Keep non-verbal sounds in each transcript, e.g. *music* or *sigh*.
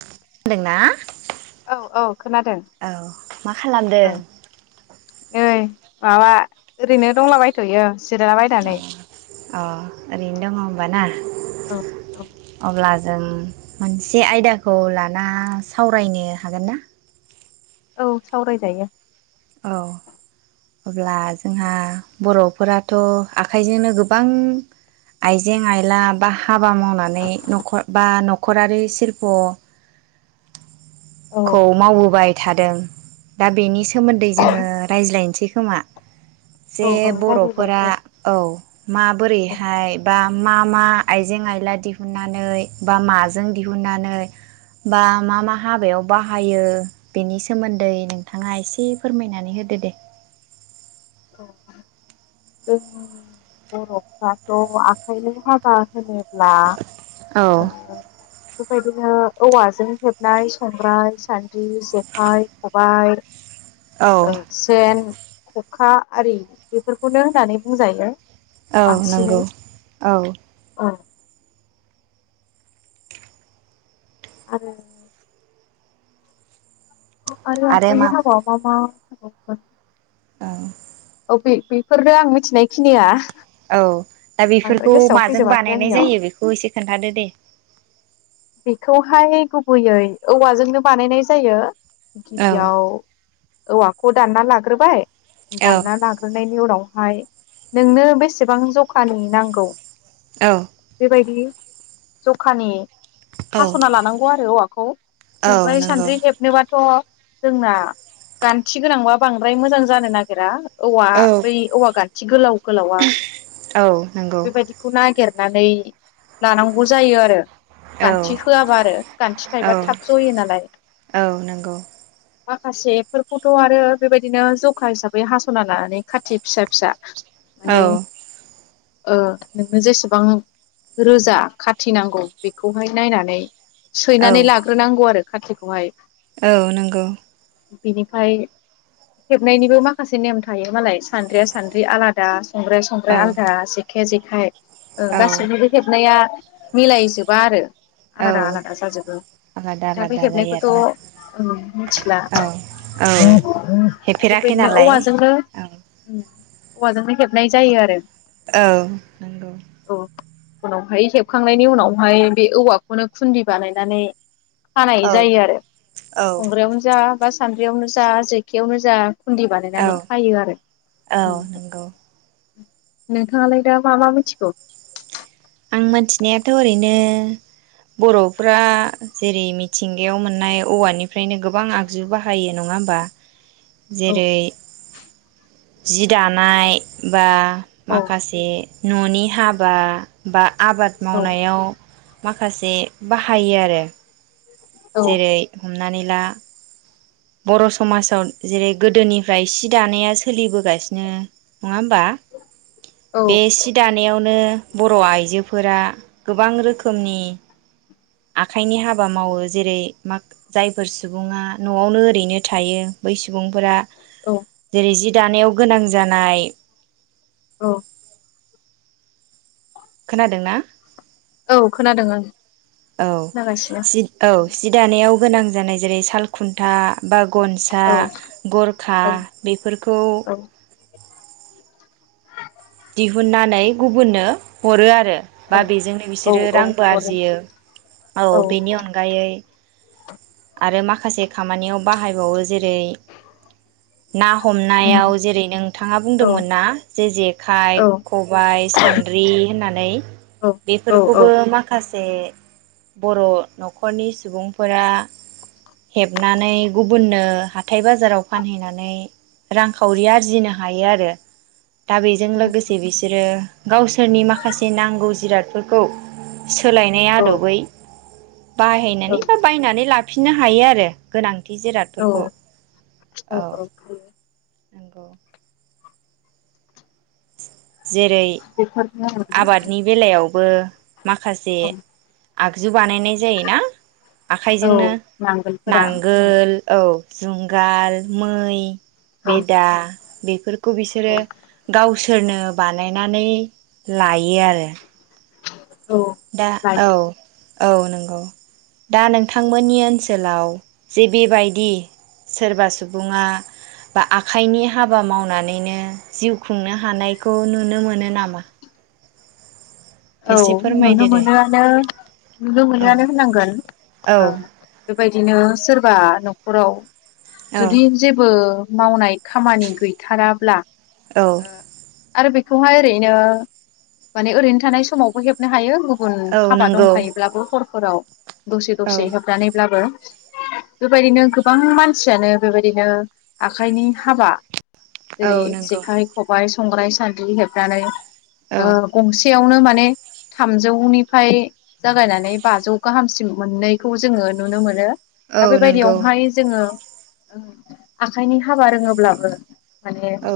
खोनादोंना औ औ खोनादों औ मा खालामदों? इ माबा ओरैनो दंलाबायथयो। अ जिरायलाबायनानै अ ओरैनो दङ होमब ना औ औ अब्ला ओं मोनसे आयदाखौ लाना सावरायनो हागोनना? औ सावरायजायो। औ अब्ला जोंहा बरफोराथ' आखाइजोंनो गोबां आइजें आइला बा हाबा मावनानै नखर बा न'खरारि सिशल्प औ खौ मावबोबाय। थादों दा बेनि सो सोमोन्दै जोङो रायज्लायनोसै। खोमा। जे औ औ बर'फोरा रायज्लायजायो औ। औ माबोरैहाय बा मा मा आइजें आइला दिहुननानै बा माजों दिहुननानै बा मा मा हाबायाव बाहायो बेनि सोमोन्दै नोंथाङा एसे *unintelligible* फोरमायनानै होदो दे। जों बर'फ्राथ आखाइजों हाबा होनोब्ला औ *unintelligible* औवाजों हेबनाय संग्राय सान्द्रि जेखाइ खबाय औ ओ सेन खखा आरि बेफोरखौनो होननानै बुंजायो औ बांसिनै नोंगौ औ औ आरो आरो आखाइनि हाबा-बा मा? *unintelligible* औ औ बे-बेफोरनो आं मिथिनाय खिनिया। औ दा बेफोरखौ माजों फैजोबाखै बानायनाय आंनियाव जायो बेखौ एसे खोन्थादो दे। बेखौहाय गुबैयै औवाजोंनो बानायनाय जायो। औ गिबियाव औवा खौ दानना लाग्रोबाय औ दानना लााग्रोनायनि उनाव हाय नोंनो बेसेबां जखानि नांगौ। औ बायदि जखानि औ हास'ना लानांगौ आरो औवाखौ औ संग्राइ नंगौ सान्द्रि हेबनोबाथ' जोंना गान्थि गोनांबा बांद्राय मोजां जानो नागेरा। औवा औ बै औवा गान्थि गोलाव गोलावा औ नंगौ बेबायदिखौ नागेर नानै लानांगौ जायो आरो। औ गान्थि होआबा आरो गान्थि औ थायोबा थाब जयो नालाय। औ नंगौ माखासेफोरखौथ' आरो बेबायदिनो जखा हिसाबै हास'ना लानानै खाथि फिसा फिसा औ। माने ओ नोंनो जेसेबां रोजा खाथिनांगौ बे खौहाय नायनानै सैनानै औ लाग्रोनांगौ आरो। खाथिखौहाय औ नोंगौ बिनिफाय हेबनायनिबो माखासे नेम थायो मालाय सान्द्रिया सान्द्रि आलादा संग्राया संग्राइ औ आलदा जेखाया जेख हाय ओं औ गासैनिबो हेबनाया मिलायजोब बा आरो। आलादा औ आलादा जाजोबो आलादा थाफै आलादा जायो आरोना हेबनायखौथ' मिथिला औ औ दा हेफेराखै बेबायदिनो नालाय औवाजोंनो औ औवाजोंनो हेबनाय जायो आरो। औ नोंगौ। औ उनावहाय हेबखांनायनि उनाव हाय बे औवाखौनो खुन्दि बानायनानै खानाय औ जायो आरो औ संग्रायावनो जा बा सान्द्रियावनो जा जेखायावनो जा खुन्दि बानायनानै औ खायो आरो उम औ नंगौ नोंथाङालाय दा मा मा मिथिगौ? आं मोनथिनायाथ' ओरैनो बर'फ्रा जेरै मिथिंगायाव मोननाय औवानि फ्रायनो गोबां आगजु बाहायो। नङाहोमबा। औ जेरै जि दानाय बा औ माखासे ननि हाबा बा आबाद औ मावनायाव। माखासे बाहायो आरो। औ जेरै हामनानै ला बर' समाजाव जेरै गोदोनिफ्राय सि दानाया सोलिबोगासिनो नङा होमबा। औ बे सि दानायावनो बर आइजोब फोरा गोबां रोखोमनि आखाइनि हाबा मावो जेरै माग जायफोर सुबुङा नआवनो। रैनो थायो बै सुबुंफोरा औ जेरै जि दानायाव गोनां जानाय। औ। खोनादों ना? औ खोनादों आं औ खोनागासिनो सि औ सि दानायाव गोनां जानाय जेरै साल खुन्था बा गनसा औ गरखा औ बेफोरखौ औ दिहुननानै गुबुननो। हरो आरो बा औ बेजोंनो बिसोरो औ रांबो हरो आरजियो, औ बेनि अनगायै आरो मा खासे खामानियाव बाहायबावो जेरै ना उम, हमनायाव जेरै नोंथाङा औ बुंदोंमोन ना जे जे। खाय औ खबाय सान्द्रि होननानै औ औ औ बेफोरखौबो माखास ते बर नखरनि सुबुंफोरा हेबनानै गुबुननो हाथाय बाजाराव फानहैनानै रांखावरि आरजिनो हायो आरो दा बे जों उम, लोगोसे बिसोरो गावसोरनि माखासे नांगौ जिरादफोरखौ सोलायनाय औ आदबै औ बाहायनानै बा बायनानै ला फिननो हायो आरो गोनां औ औ औ नोंगौ जेरै *unintelligible* आबादनि बेलायाव थबो माखासे ओं, आगजु बानायनाय जाय ना औ आखाइजोंनो नांगोलफोरा औ नांगोल औ। जुंगाल मै औ बेदा बेफोरखौ बिसोरो गावसोरनो बानाय। नानै लायो आरो। औ दा लाय औ औ नंगौ दा नोंथांमोननि ओनसोलाव जे बेबायदि सोरबा सुबुङा बा आखाइनि हाबा मावनानैनो जिउ खुंनो हानायखौ नुनो मोनो नामा। औ एसे नुनो फोरमायदो दे मोनो नुनो औ मोनोआानो होनांगोन औ ओ बेबायदिनो सोरबा न'खराव औ जुदि जेबो मावनाय खामानि गैथाराब्ला। औ ओ आरो बेखौहाय ओरैनो माने ओरैनो थानाय सम समावबो हेबनो हायो गुब गुबुन औ हाबा नंगौ दंखायोब्लाबो हर हराव दसे औ दसे होबनानैब्लाबो बेबायदिनो गोबां मानसियानो बेबायदिनो आखाइनि हाबा। औ जेरै नंगौ जेखाइ, खबाय संग्राय सान्द्रि हेबनानै औ गंसेयावनो मान। थामजौ निफ्राय जागायनानै बाजौ गाहामसिम मोननैखौ जोङो नुनो मोनो औ दा नंगौ बेबायदियावहाय जोङो आखाइनि हाबा रोङोब्लाबो माने ओ औ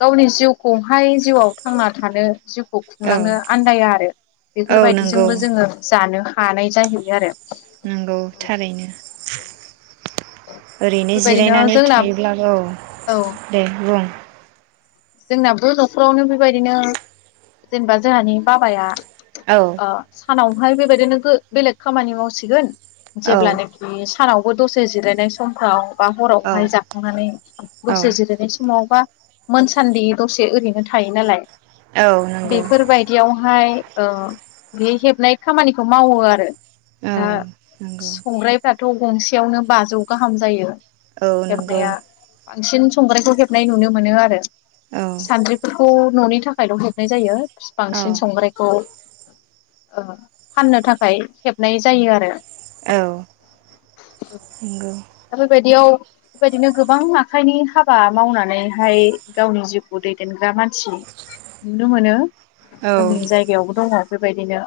गावनि जिउखौहाय जिउआव थांना थानो जिउखौ औ थांलांनो आन्दाया आरो औ नंगौ बेफोरबायदिजोंबो जोङो जानो हानाय जाहैयो आरो। नंगौ थारैनो ओरैनो बेबायदिनो जिरायनानै जोंना थायोब्लाबो औ दे बुं जोंनाबो न'खरावनो बेबायदिनो जेनेबा जोंहानि बाबाया औ अ सानावहाय बेबायदिनो गो बेलेग खामानि मावसिगोन औ जेब्ला नाखि सानावबो दसे जिरायनाय समफ्राव बा औ हरावहाय जाखांनानै औ दसे जिरायनाय समाव बा *inaudible* सान्दि दसे ओरैनो थायो नालाय। औ नंगौ बेफोरबायदियावहाय ओ बे हेबनाय खामानिखौ मावो आरो। औ दा नंगौ संग्रायफ्रा थौ गंसेयावनो बाजौ गाहाम जायो। औ नंगौ हेबनाया बांसिन संग्रायखौ हेबनाय नुनो मोनो आरो औ सान्द्रिफोरखौ न'नि थाखायल' हेबनाय जायो। औ बांसिन संग्रायखौ ओ फाननो थाखाय हेबनाय जायो आरो। औ नंगौ दा बेबायदियाव बेबायदिनो गोबां आखाइनि हाबा मावनानैहाय गावनि जिउखौ दैदेनग्रा मान *inaudible* नुनो मोनो औ जोंनि जायगायावबो दङ बेबायदिनो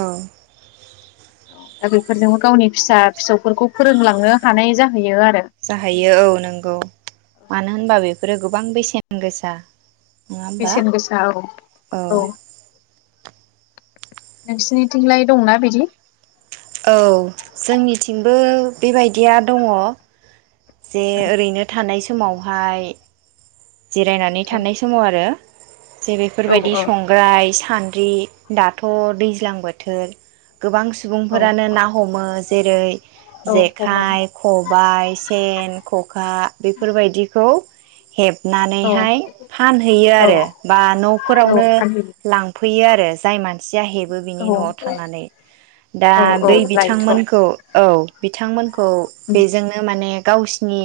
औ। दा बेफोरजोंबो गावनि फिसा फिसौफोरखौ फोरोंलांनो हानाय जाहै जाहैयो औ नंगौ मानो होनबा बेफोरो गोबां बेसेन गोसा नङा होमबा बेसेन गोसा औ औ नोंसिनिथिंलाय दंना बिदि औ जोंनिथिंबो बेबायदिया दंङ जे ओरैनो थानाय सम समावहाय जिरायनानै थानाय समाव आरो जे औ बेफोरबायदि औ संग्राय सान्द्रि दाथ दैज्लां बोथोर गोबां औ सुबुंफोरानो ना हमो जेरै औ हमो जेखाइ खबाय सेन खखा बेफोरबायदिखौ हेब औ नानैहाय फानहैयो औ आरो बा औ नफोरावनो फानहैयो लांफै फैयो आरो जाय मानसि जाय हेबो बिनि औ नआव थांनानै दा औ औ बै लायथ' औ बिथांमोनखौ औ। बिथांमोन खौ बेजोंनो माने गावसिनि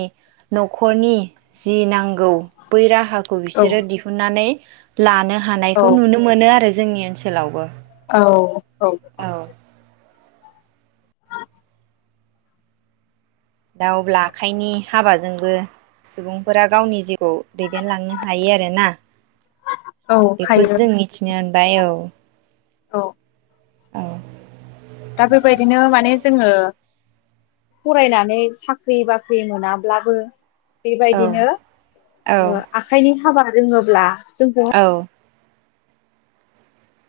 नखरनि जि नांगौ। बै राहाखौ औ बिसोरो दिहुननानै लानो औ हानायखौ नुनो मोनो आरो जोंनि ओनसोलावबो, औ औ दा अब्ला आखाइनि हाबाजोंबो सुबुंफोरा गावनि जि दैदेनलांनो हायो आरोना औ बेखौ हायो जों मिथिनो बाय औ औ औ दा बेबायदिनो माने जोङो फरायनानै साख्रि बाख्रि मोनाब्लाबो औ बेबायदिनो औ ओ आखाइनि हाबा रोङोब्ला जोंखौ औ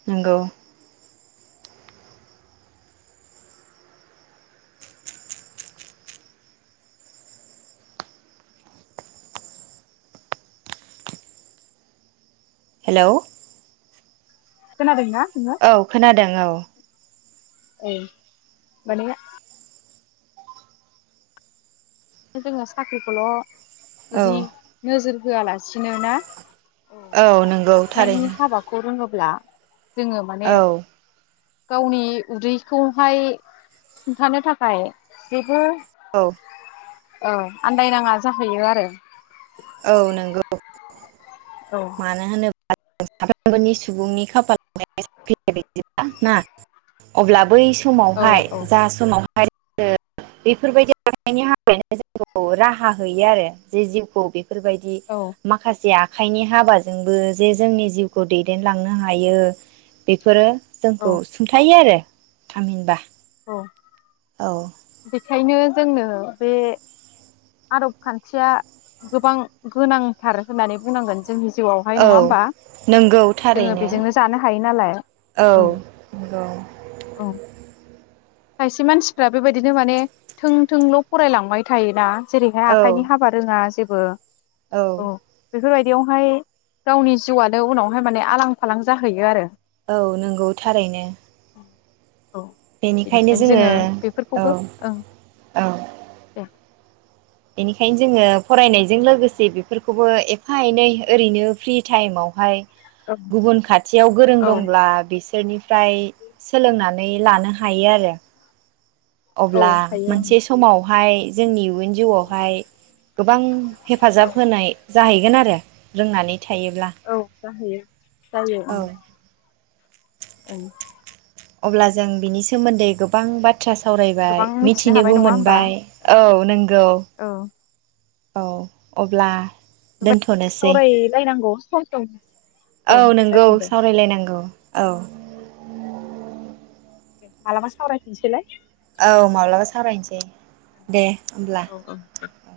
नोंगौ। हेलौ खोनादों ना? औ खोनादों औ। औ माने जोङो साख्रिखौल' औ जुदि नोजोर होआलासिनो ना? औ नंगौ थारैनो ब्ला जोंङो माने औ गावनि उदैखौहाय सुंथानो थाखाय जेबो औ औ आन्दायनाङा जाहैयो आरो। औ नोंगौ। औ मानो होनो साफ्रोमबोनि सुबुंनि *unintelligible* ना अब्ला बै औ समावहाय औ जा समाव *unintelligible* बेफोरबायदि आखायनि हाबायावनो जोंखौ राहा होयो आरो जे जिउखौ बे बेफोरबायदि औ माखासे आ आखाइनि हाबाजोंबो जे जोंनि जिउखौ दैदेनलांनो हायो बेफोरो जोंखौ औ सुंथायो आरो थामहिनबा औ औ। बेखायनो जोंनो बे आदब खान्थिया गोबां गोनांथार होननानै बुंनांगोन जों जोंनि जिउआवहाय नङा औ होमबा नंगौ जोंङो थारैनो बेजोंनो जानो हायो नालाय औ नंगौ खायसे मानसिफ्रा बेबायदिनो माने थों थोंल फरायलांबाय थायोना जेरैहाय औ आखाइनि हाबा रोङा जेबो बो औ बेफोरबायदियावहाय गावनि जिउआनो उनावहाय माने आलां फालां जाहैयो आरो औ नंगौ थारैनो औ बेनिखायनो जोङो औ औ दे बेनिखायनो जोंङो फरायनायजों लोगोसे बेफोरखौबो एफा एनै ओरैनो फ्रि टाइमावहाय गुबुन खाथियाव गोरों औ दंब्ला बिसोर बिसोरनिफ्राय सोलोंनानै लानो हायो आरो। औ अब्ला हायो मोनसे समावहाय जोंनि युन जिउआवहाय गोबां हेफाजाब होनाय जाहैगोन आरो रोंनानै थायोब्ला औ जाहैयो जायो। औ ओं अब्ला जों बिनि सोमोन्दै गोबां बाथ *unintelligible* सावरायबाय गोबां मिथिनो हाबाय मिथिनोबो नङा होमबा मोनबाय औ नंगौ। औ औ अब्ला दोनथनोसै सावरायलायनांगौ सम सम औ नंगौ जागोन दे सावरायलायनांगौ। औ। दे मालाबा सावरायफिनसैलाय। औ माब्लाबा सावरायनोसै दे होमब्ला औ औ औ।